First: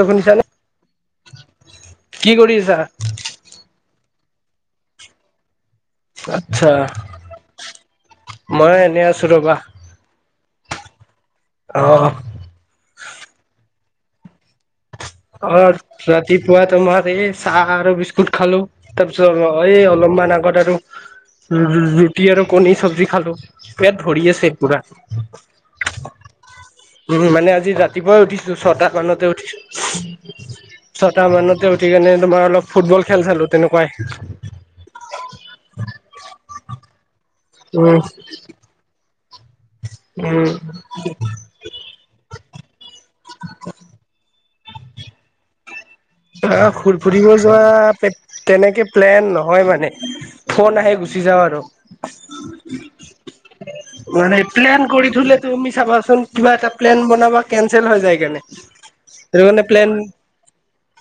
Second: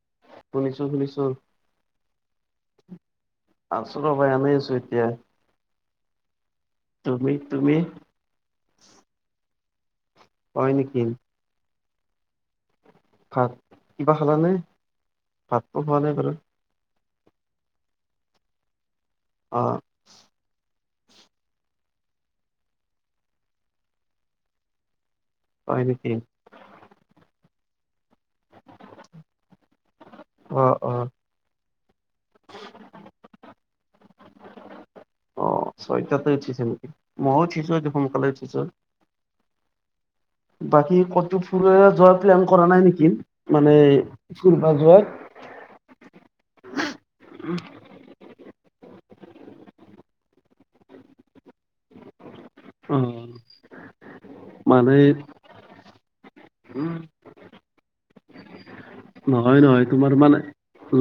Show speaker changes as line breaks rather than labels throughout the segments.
টো শুনিছানে?
শুনিছোঁ শুনিছোঁ।
কি কৰিছা?
আছো ৰ'বা! এনেই আছো এতিয়া।
আচ্ছা
তুমি তুমি
মই এনেই আছো ৰ'বা।
হয় নেকি?
অ'!
ভাত, কিবা খালা নে?
অ' ৰাতিপুৱা তোমাৰ এই চাহ আৰু বিস্কুট খালোঁ। তাৰপিছত
অ
এই অলপমান আগত আৰু ৰুটি আৰু কণী চব্জি খালোঁ, পেট ভৰি আছে পুৰা।
হয় নেকি?
উম, মানে আজি ৰাতিপুৱাই উঠিছো ছটা মানতে উঠিছো
অ অ
ছটা মানত। উঠি কিনে তোমাৰ অলপ ফুটবল খেল চালোঁ তেনেকুৱাই।
অ' ছয়টাতে উঠিছে নেকি? মইয়ো উঠিছো আজি
উম,
সোনকালে উঠিছো।
উম,
বাকী ক'তো ফুৰিব যোৱা প্লেন কৰা নাই নেকি? মানে ফুৰিবা যোৱা?
আহ' খুৰ-ফুৰিব যোৱা তেনেকে প্লেন নহয় মানে। ফোন আহে গুচি যাওঁ আৰু,
অ
মানে প্লেন
মানে
কৰি থ'লে তুমি চাবাচোন, কিবা এটা প্লেন বনাবা কেনচেল হৈ যায় [unintelligible] সেইটো
নহয়
কাৰণে
নহয়
প্লেন
তোমাৰ মানে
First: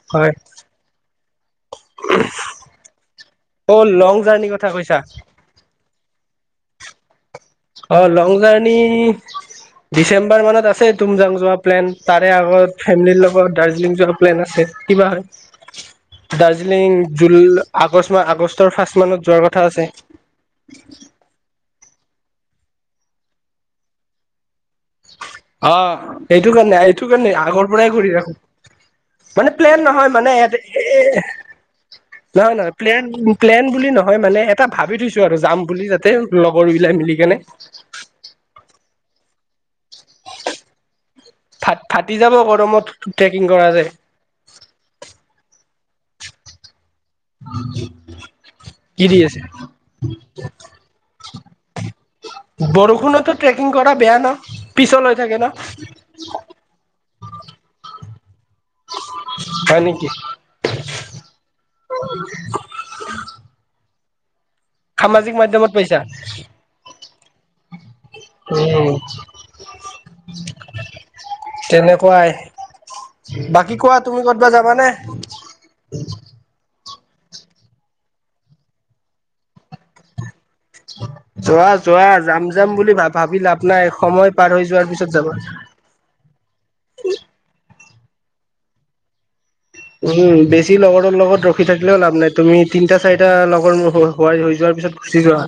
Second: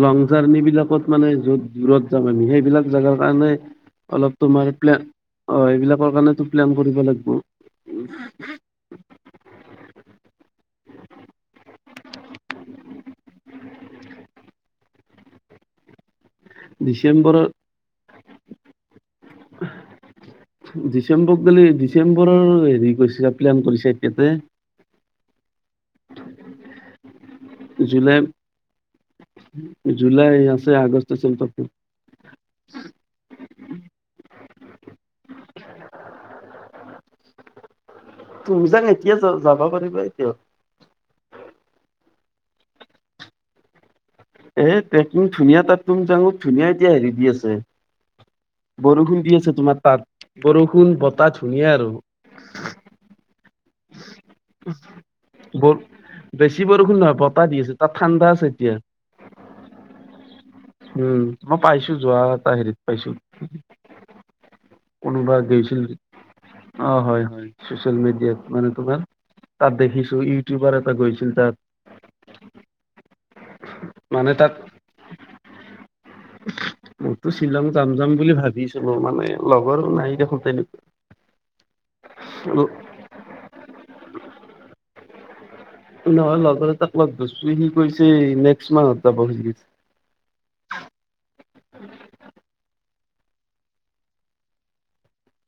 লং
হয়
জাৰ্ণি বিলাকত মানে য'ত দূৰত যাম আমি সেইবিলাক জেগাৰ কাৰণে
অ' লং
অলপ
জাৰ্ণিৰ
তোমাৰ
কথা
প্লেন
কৈছা?
অ' এইবিলাকৰ কাৰণেটো প্লেন কৰিব লাগিব।
অ' লং জাৰ্ণি ডিচেম্বৰ মানত আছে তুমজাং যোৱা প্লেন তাৰে আগত ফেমলিৰ লগত দাৰ্জিলিং যোৱা প্লেন আছে। কি'বা হয়।
[inaudible]
দাৰ্জিলিং জুল
ডিচেম্বৰত
আগষ্ট আগষ্টৰ ফাৰ্ষ্ট মানত যোৱাৰ কথা আছে।
ডিচেম্বৰত গলে, ডিচেম্বৰৰ হেৰি কৰিছো প্লেন কৰিছে এখেতে।
অ' সেইটো কাৰণে সেইটো কাৰণে আগৰ পৰাই কৰি
জুলাই
থাকো। মানে প্লেন নহয় মানে
জুলাই
ইয়াতে
আছে
এ
আগষ্ট আছে তাতে।
নহয় নহয়, প্লেন প্লেন বুলি নহয় মানে এটা ভাবি থৈছো আৰু যাম বুলি তাতে। লগৰ বিলাক মিলি কেনে।
তুমি যাক এতিয়া, যা- যাব পাৰিবা এতিয়া।
ফা- ফাটি যাব গৰমত, ট্ৰেকিং কৰা যায়।
এ, ট্ৰেকিং ধুনীয়া তাত। তুমি [unintelligible] ধুনীয়া এতিয়া সেৰিত। দি আছে, বৰষুণ দি আছে, তোমাৰ তাত। বৰষুণ, বতাহ ধুনীয়া আৰু।
বৰষুণতো ট্ৰেকিং কৰা বেয়া ন'! পিছল হৈ থাকে
ব
ন'।
বেছি বৰষুণ নহয়, বতাহ দি আছে, তাত ঠাণ্ডা আছে এতিয়া।
হয় নিকি?
উম, মই পাইছোঁ, যোৱা এটা সেৰিত পাইছোঁ।
সামাজিক
কোনোবা
মাধ্যমত
গৈছিল।
পাইছা
অ'! হয়, হয়, ছচিয়েল মিডিয়াত মানে
উম
তোমাৰ। তাত দেখিছোঁ, ইউটিউবাৰ এটা গৈছিল তাত।
তেনেকুৱাই। বাকী কোৱা, তুমি
মানে তাত
ক'ৰবাত যাবানে? [unintelligible]
মইতো শ্বিলং যাম-যাম বুলি ভাবিছিলোঁ! মানে, লগৰ নাই দেখোন তেনে
যোৱা-যোৱা, যাম-যাম বুলি ভা-ভাবি লাভ নাই। সময় পাৰ হৈ যোৱাৰ পিছত যাবা?
নহয়, লগৰ এটাক লগত ধৰিছোঁৱে, সি কৈছে, নেক্সট মাহত যাব বুলি কৈছে।
উম! বেছি লগৰৰ লগত ৰখি থাকিলেও লাভ নাই। তুমি, তিনটা-চাৰিটা লগৰ লগ হ'বা। [unintelligible] হৈ যোৱাৰ পিছত গুচি যোৱা।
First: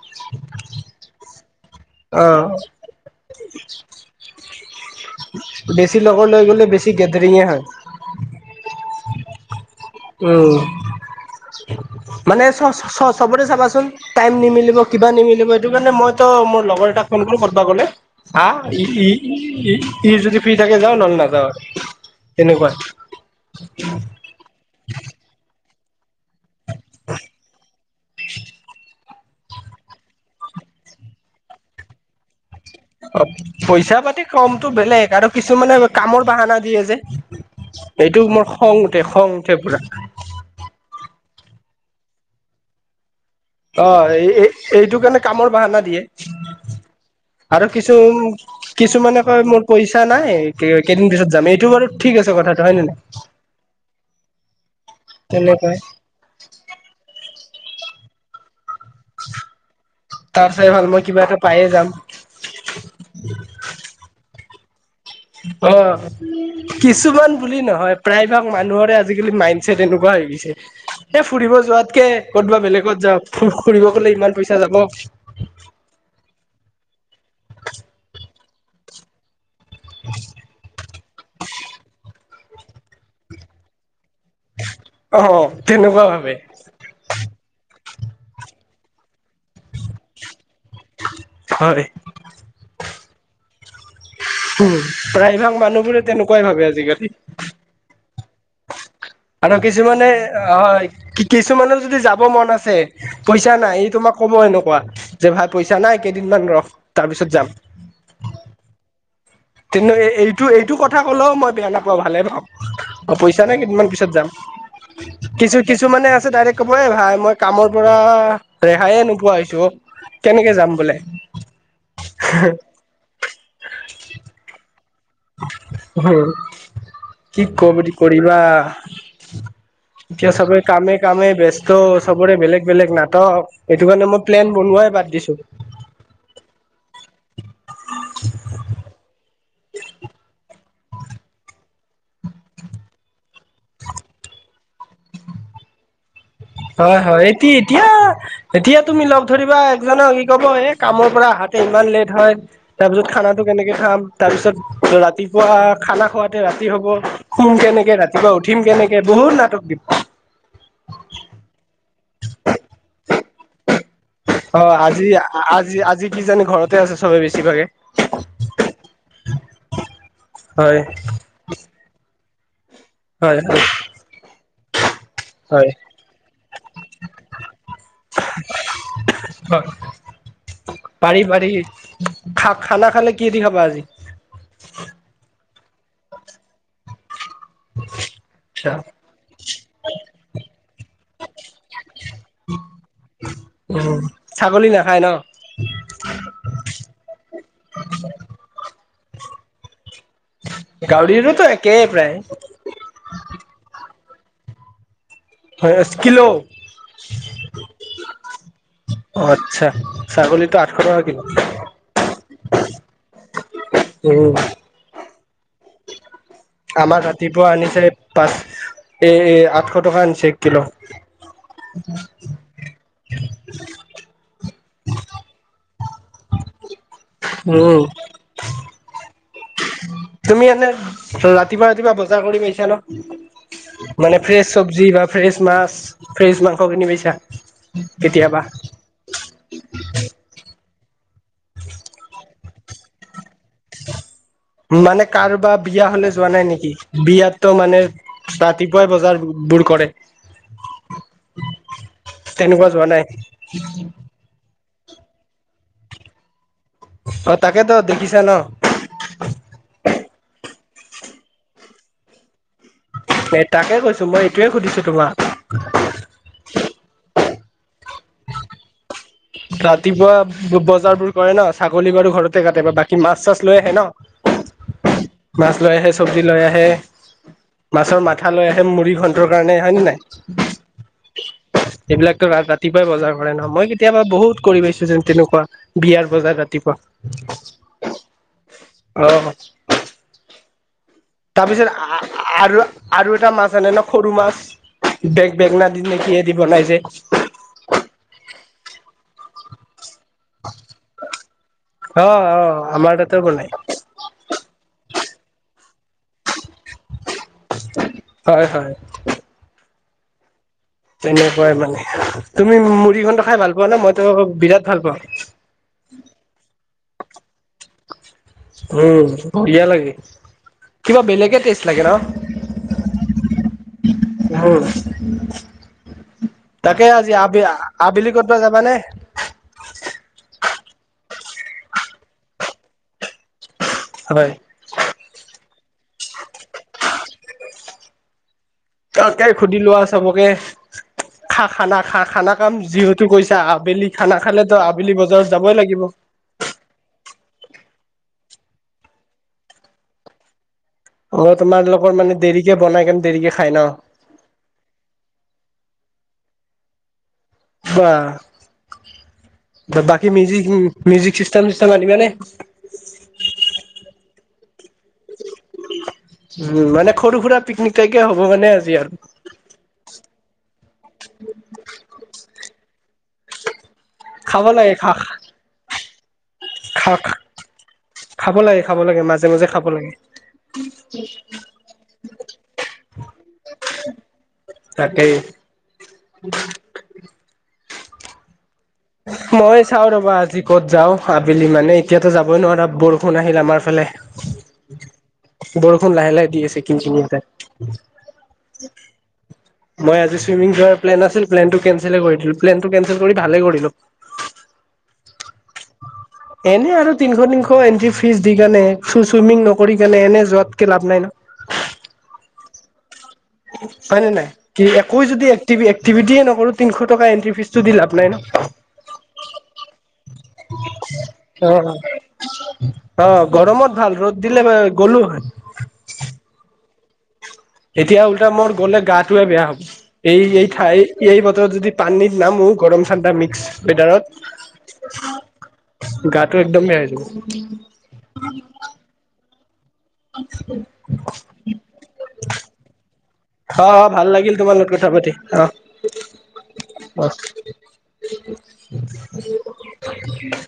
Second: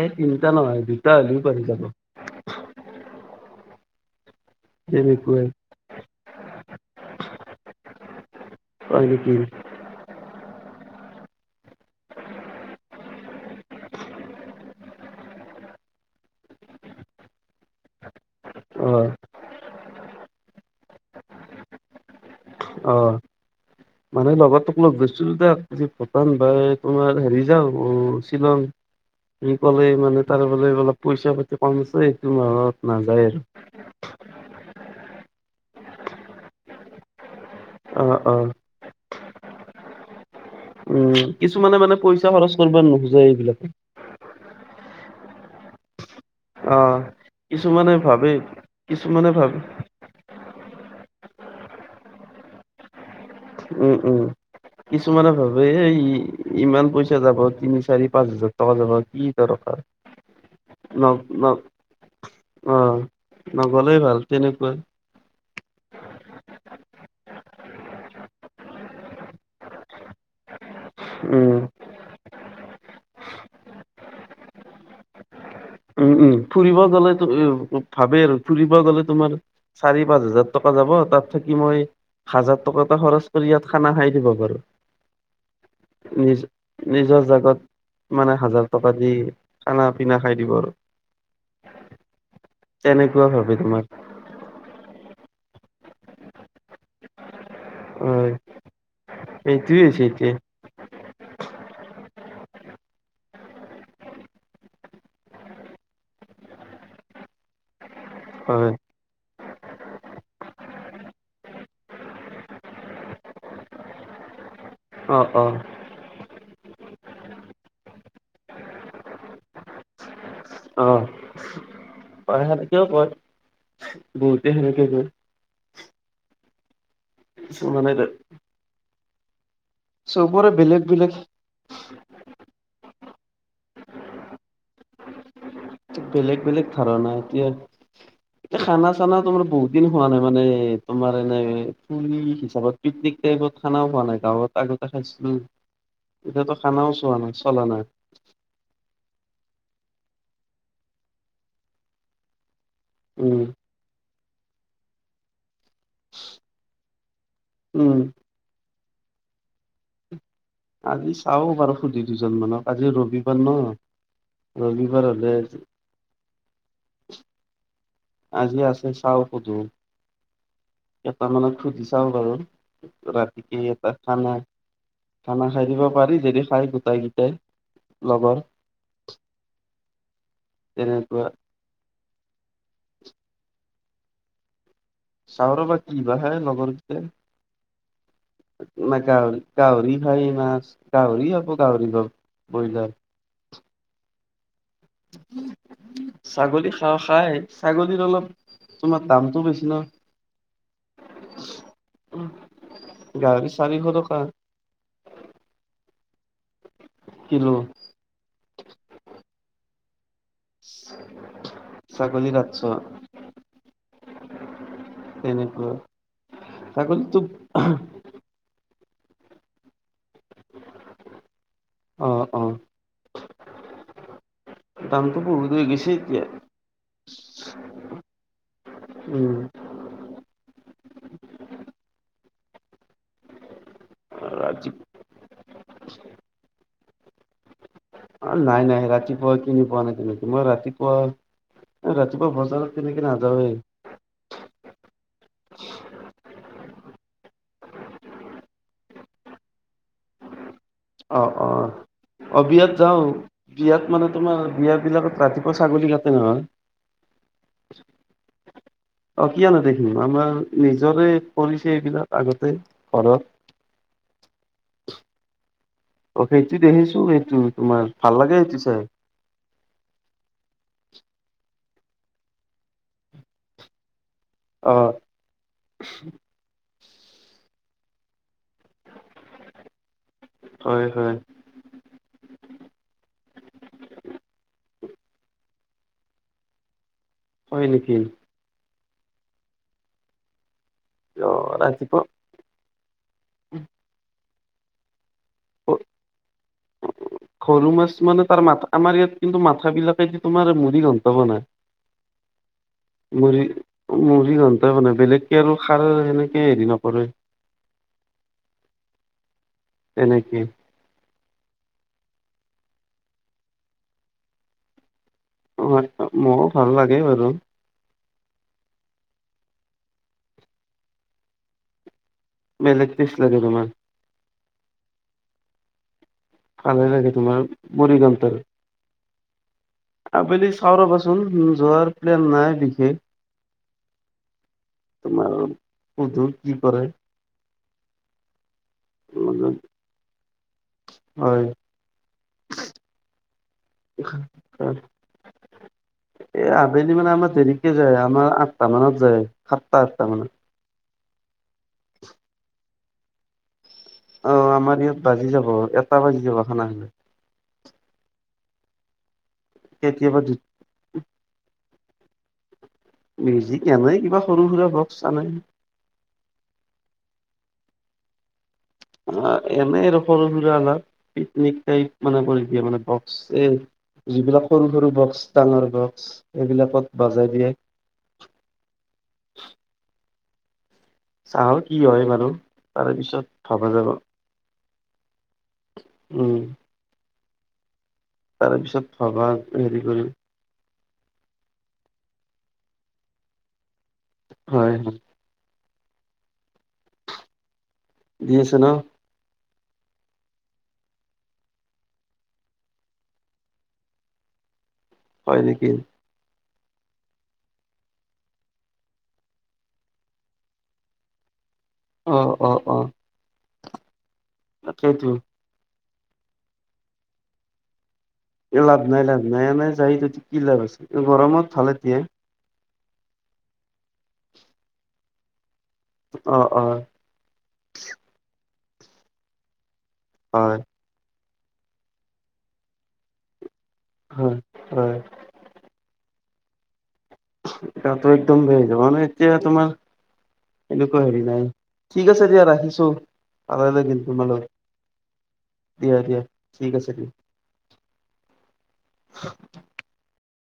এই তিনিটা নহয়, দুটা হ'লেও পাৰি যাব।
অ'!
তেনেকুৱাই।
বেছি লগৰ লৈ গ'লে, বেছি গেডেৰিঙে হয়।
হয় নিকি?
উম! মানে, চ-চবতে চাবাচোন? টাইম নিমিলিব, কিবা নিমিলিব। সেইটোকাৰণে মইতো মো লগৰ এটাক ফোন কৰোঁ, ক'ৰবাত গ'লে।
অ
[unintelligible] [unintelligible] ই যদি ফ্ৰী থাকে যাওঁ। নহ'লে নাযাওঁ, তেনেকুৱাই।
অ মানে, লগৰটোক লগ ধৰিছিলোঁ যে, আজি প্ৰথমবাৰ তোমাৰ সেৰি যাওঁ, শ্বিলং। ই ক'লে মানে, তাৰে বোলে অলপ, পইচা-পাতি কম আছে, এইটো মাহত। নাযায়
অ'
আৰু
পইচা-পাতি কামটো বেলেগ। আৰু কিছুমানে, কামৰ বাহানা দিয়ে যে
অ
এইটো
অ
মোৰ খং উঠে-খং উঠে পূৰা।
উম, কিছুমানে মানে, পইচা খৰচ কৰিব নোখোজে, এইবিলাকে।
অ'! এই-এই, এইটো কাৰণে কামৰ বাহানা দিয়ে।
অ
আৰু
কিছুমানে
কিছু,
ভাবে
কিছুমানে কয় মোৰ, পইচ চা নাই, কেইদিন পিছত যামে্ঋ। এইটো বাৰু ঠিক আছে, কথাটো হয় নে নাই?
উম, উম! কিছুমানে ভাবে
তেনেকুৱাই
এই, কথা ই ইমান পইচা যাব, তিনি-চাৰি, পাঁচ হাজাৰ টকা যাব। কি দৰকাৰ?
তাৰপিছত, এবাৰ
ন
মই, কিবা এটা
ন
পায়ে যাম।
অ'! নগ'লেই ভাল, তেনেকুৱাই।
অ'! কিছুমান বুলি নহয়, প্ৰায় ভাগ মানুহৰে আজিকালি, মাইণ্ডছেট এনেকুৱা হৈ গৈছে। এ, ফুৰিব
উম,
যোৱাতকে, ক'ৰবাত বেলেগত যাম, ফুৰ- ফুৰিব গ'লে ইমান পইচা যাব।
উম, উম, ফুৰিব গ'লে [unintelligible] ভাবে আৰু ফুৰিব গ'লে তোমাৰ চাৰি - পাঁচ হাজাৰ টকা যাব। তাত থাকি মই, হাজাৰ টকা এটা খৰচ কৰি, ইয়াত খানা খাই দিব। বাৰু
তেনেকুৱা ভাবে
নিজে- নিজৰ জাগাত মানে হাজাৰ টকা দি খানা পিনা খাই দিব আৰু।
হয়
তেনেকুৱা ভাৱে তোমাৰ।
উম প্ৰায় ভাগ মানুহবোৰে তেনেকুৱাই ভাবে আজিকালি।
হয়।
আৰু
সেইটোৱে হৈছে
কিছুমানে
এতিয়া
হয়, কি কিছুমানে যদি যাব মন আছে- পইচা নাই, এই তোমাক কব এনেকুৱা যে ভাই পইচা নাই কেইদিনমান ৰখ তাৰ পিছত যাম।
হয়।
তেন্তে এইটো এইটো কথা কলেও মই বেয়া নাপাও ভালে পাওঁ। অ পইচা নাই কেইদিনমান পিছত যাম।
অ', অ',
কিছু কিছুমানে আছে ডাইৰেক্ট কব এ ভাই মই কামৰ পৰা ৰেহাইয়ে নোপোৱা হৈছো অ। কেনেকে যাম বোলে।
তাহাতিও কয় বহুতে সেনেকে কয়।
অ কি
মানে
কমেডি কৰিবা। এতিয়া
চবৰে
চবে
বেলেগ
কামে
বেলেগ
কামে ব্যস্ ত' চবৰে বেলেগ বেলেগ নাটক, সেইটো কাৰণে মই প্লেন বনোৱাই বাদ দিছোঁ।
বেলেগ বেলেগ ধাৰণা এতিয়া, খানা চানা তোমাৰ বহুত- দিন হোৱা নাই মানে তোমাৰ এনে- হিচাপত পিকনিক টাইপত খানাও হোৱা নাই, গাঁৱত আগতে খাইছিলোঁ এতিয়া ত-
হয় হয় এটি এতিয়া- এতিয়া তুমি লগ ধৰিবা এক জানে কি কব এ কামৰ পৰা আহাতে ইমান লেট হয়। তাৰপিছত
উম
খানাটো কেনেকে খাম? তাৰপিছত ৰাতি- পুৱা খানা খুৱাতে ৰাতি হ'ব, শুম কেনেকে
উম
ৰাতিপুৱা উঠিম কেনেকে, বহুত নাটক দিব।
আজি চাওঁ বাৰু সুধি দুজন মানক আজি ৰবিবাৰ ন।
অ
ৰবিবাৰ
আজি
হলে
আজি আজি কি জানি ঘৰত- ঘৰতে আছে চবে বেছিভাগে,
আজি আছে চাও
হয়।
তাৰমানে সুধি চাওঁ বাৰু
হয়
ৰাতিকে
হয়
এটা খানা- খানা
হয়।
খাই দিব পাৰি যদি খাই গোটেই গেটাই লগৰ।
হয় পাৰি
তেনেকুৱা
পাৰি খা খানা খালে কি দি খাবা আজি?
চাওঁ ৰবা কি বা হে লগৰ
আচ্ছা
গিটাই গাহৰি গাহৰি খাই মাছ গাহৰি হ'ব গাহৰি হ'ব ব্ৰইলাৰ-
অ ছাগলী নাখায় ন।
ছাগলী খাওঁ খাই ছাগলীৰ অলপ- তোমাৰ দামটো বেছি নহয়।
গাহৰিৰো ত একেই প্ৰায়।
গাহৰি চাৰিশ টকা।
হয় এচ কিলো।
কিলো।
অ আত্ছা ছাগলী-
ছাগলী পাঁচশ।
উম।
তেনেকুৱা
আমাৰ
ছাগলীটো
ৰাতিপুৱা আনিছে পাঁচ এ এ আঠশ টকা আনিছে। কিলো
অ অ দামটো বহুত হৈ গৈছে এতিয়া।
উম
উম।
তুমি এনে ৰাতিপুৱা, ৰাতিপুৱা বজাৰ কৰি পাইছা ন? মানে ফ্ৰেছ
ৰাতি
চব্জি বা ফ্ৰেছ মাছ, ফ্ৰেছ মাংস কি পাইচা?
অ নাই, নাই, ৰাতিপুৱা কিনি পোৱা নাই। তোমাৰ ৰাতিপুৱা, ৰাতিপুৱা বজাৰত তেনেকে নাযাওৱেই
মানে কাৰোবাৰ বিয়া হ'লে যোৱা নাই নেকি? বিয়াটো মানে ৰাতিপুৱাই বজাৰবোৰ কৰে।
অ, অ। অ,
তেনেকুৱা
বিয়াত
যোৱা
যাওঁ
নাই
বিয়াত মানে তোমাৰ বিয়া বিলাকত ৰাতিপুৱা ছাগলী কাটে নহয়?
অ তাকেত, দেখিছা ন?
অ কিয় নেদেখিম? আমাৰ নিজৰে কৰিছে এইবিলাক আগতে ঘৰত।
এ তাকে কৈছোঁ, মই এইটোয়ে সুধিছোঁ তোমাক।
অ সেইটো দেখিছোঁ সেইটো তোমাৰ ভাল লাগে সেইটো চাই।
ৰাতিপুৱা বজাৰবোৰ কৰে ন, ছাগলী বাৰু ঘৰতে কাটে বা বাকী মাছ চাছ লৈ আহে ন।
অ
মাছ লৈ আহে, চব্জি লৈ আহে, মাছৰ মা মাঠা লৈ আহে মূৰী ঘণ্টৰ কাৰণে, হয় নে নাই?
হয় হয়
এইবিলাকতো ৰা ৰাতিপুৱাই বজাৰ কৰে ন, মই কি - কেতিয়াবা বহুত কৰি পাইছো যেন তেনেকুৱা বিয়াৰ বজাত ৰাতিপুৱা।
হয় নেকি?
অ।
অ
তাৰপিছত
ৰাতিপুৱা
আ আ আৰু এটা মাছ আনে ন সৰু মাছ। বেগ বেঙনা দি নেকি কিয়ে দি বনাই যে
সৰু মাছ মানে তাৰ মা আমাৰ ইয়াত কিন্তু মাথা বিলাকেদি তোমাৰ মুৰী ঘন্তা বনাই।
অ অ, আমাৰ তাতো বনাই।
মুৰীঘণ্টা বনাই, বেলেগকে আৰু খাৰ সেনেকে হেৰি নকৰে।
হয়, হয়।
এনেকে।
তেনেকুৱাই মানে, তুমি মূড়ীঘন্টা খাই ভাল পোৱা নে? মইতো বিৰাট ভাল পাওঁ।
ভাল পাও, মোৰো ভাল লাগে বাৰু।
উম, বঢ়িয়া লাগে। কিবা বেলেগে টেষ্ট লাগে ন?
বেলেগ টেষ্ট লাগে তোমাৰ।
উম। তাকে
ভালে লাগে
আজি
তোমাৰ
আবে
মুড়ি
আবেলি
ঘন্টৰ
ক'তবা যাবা নে?
আবেলি চাওঁ ৰ'বাচোন, যোৱাৰ প্লেন নাই বিশেষ।
হয়।
তোমাৰ শুধু, কি কৰে?
তাকে সুধি লোৱা চবকে, খা
হয়
-খানা, খা -খানা, খাম যিহেতু গৈ এতিয়া আবেলি খানা খালেতো আবেলি বজাৰত যাবই লাগিব।
এ আবেলি মানে আমাৰ দেৰিকে যায় আমাৰ আঠটা মানত যায়, সাতটা আঠটা মানত।
অ, তোমালোকৰ মানে দেৰিকে বনাই কেনে দেৰিকে খাই ন।
অ, আমাৰ ইয়াত বাজি যাব, এটা বাজি যাব খানা খাওঁতে।
বাহঃ বাকী
কেতিয়াবা
মিউজিক মিউজিক চিষ্টেম আনিবা নে?
মিউজিক এনেই কিবা সৰু সুৰা বক্স আনেই।
উম মানে সৰু সুৰা পিকনিক তাইপে হ'ব মানে আজি আৰু।
অ এনেই আৰু সৰু সুৰা অলপ, পিকনিক টাইপ মানে কৰি দিয়ে মানে বক্স এই -
খাব
যিবিলাক সৰু
লাগে খা
সৰু বক্স, ডাঙৰ বক্স
খা
এইবিলাকত বাজাই দিয়ে।
খাব লাগে খাব লাগে, মাজে মাজে খাব লাগে।
চাও কি হয় বাৰু তাৰে পিছত ভবা যাব।
তাকেই।
উম তাৰে পিছত ভাবা
মই
হেৰি
চাওঁ
কৰি
ৰ'বা আজি। ক'ত যাওঁ আবেলি মানে, এতিয়াতো যাবই নোৱাৰা বৰষুণ আহিল আমাৰ ফালে।
হয়, হয়।
বৰষুণ লাহে লাহে দি আছে কিনকিনিয়াকে।
দি আছে ন'?
মই আজি চুইমিং যোৱাৰ প্লেন আছিল প্লেনটো কেনচেল কৰি দিলোঁ, প্লেনটো কেনচেল কৰি ভালে কৰিলোঁ।
হয় নেকি?
এনে আৰু তিনশ তিনশ এণ্ট্ৰি ফিজ দি কেনে চুইমিং নকৰি কেনে এনে যোৱাতকে লাভ নাই না।
অ', অ', অ'।
হয় নে নাই, কি একো
তাকেইতো
যদি এক্টিভি-এক্টিভিটিয়ে নকৰোঁ তিনশ টকা এন্ট্ৰি ফিজটো দি লাভ নাই ন'।
লাভ নাই লাভ নাই, এনেই যাই যদি কি লাভ আছে, গৰমত ভালে দিয়ে।
অ' গৰমত ভাল ৰ'দ দিলে গ'লোঁ হয়।
অ', অ'।
এতিয়া ওলটা মোৰ গ'লে গাটোৱে বেয়া হ'ব, এই এই
হয়
ঠাই এই বতৰত যদি পানীত নামো গৰম ঠাণ্ডা মিক্স
হয় হয়
ৱেদাৰত। গাটো একদম বেয়া হৈ যাব।
গাটো একদম বেয়া হৈ যাব, মানে এতিয়া তোমাৰ
[inaudible]
এনেকুৱা হেৰি নাই। ঠিক আছে দিয়া ৰাখিছোঁ।
অ', অ' ভাল লাগিল তোমাৰ লগত কথা পাতি, অ',
দিয়া দিয়া ঠিক আছে দিয়া
অ'। [inaudible]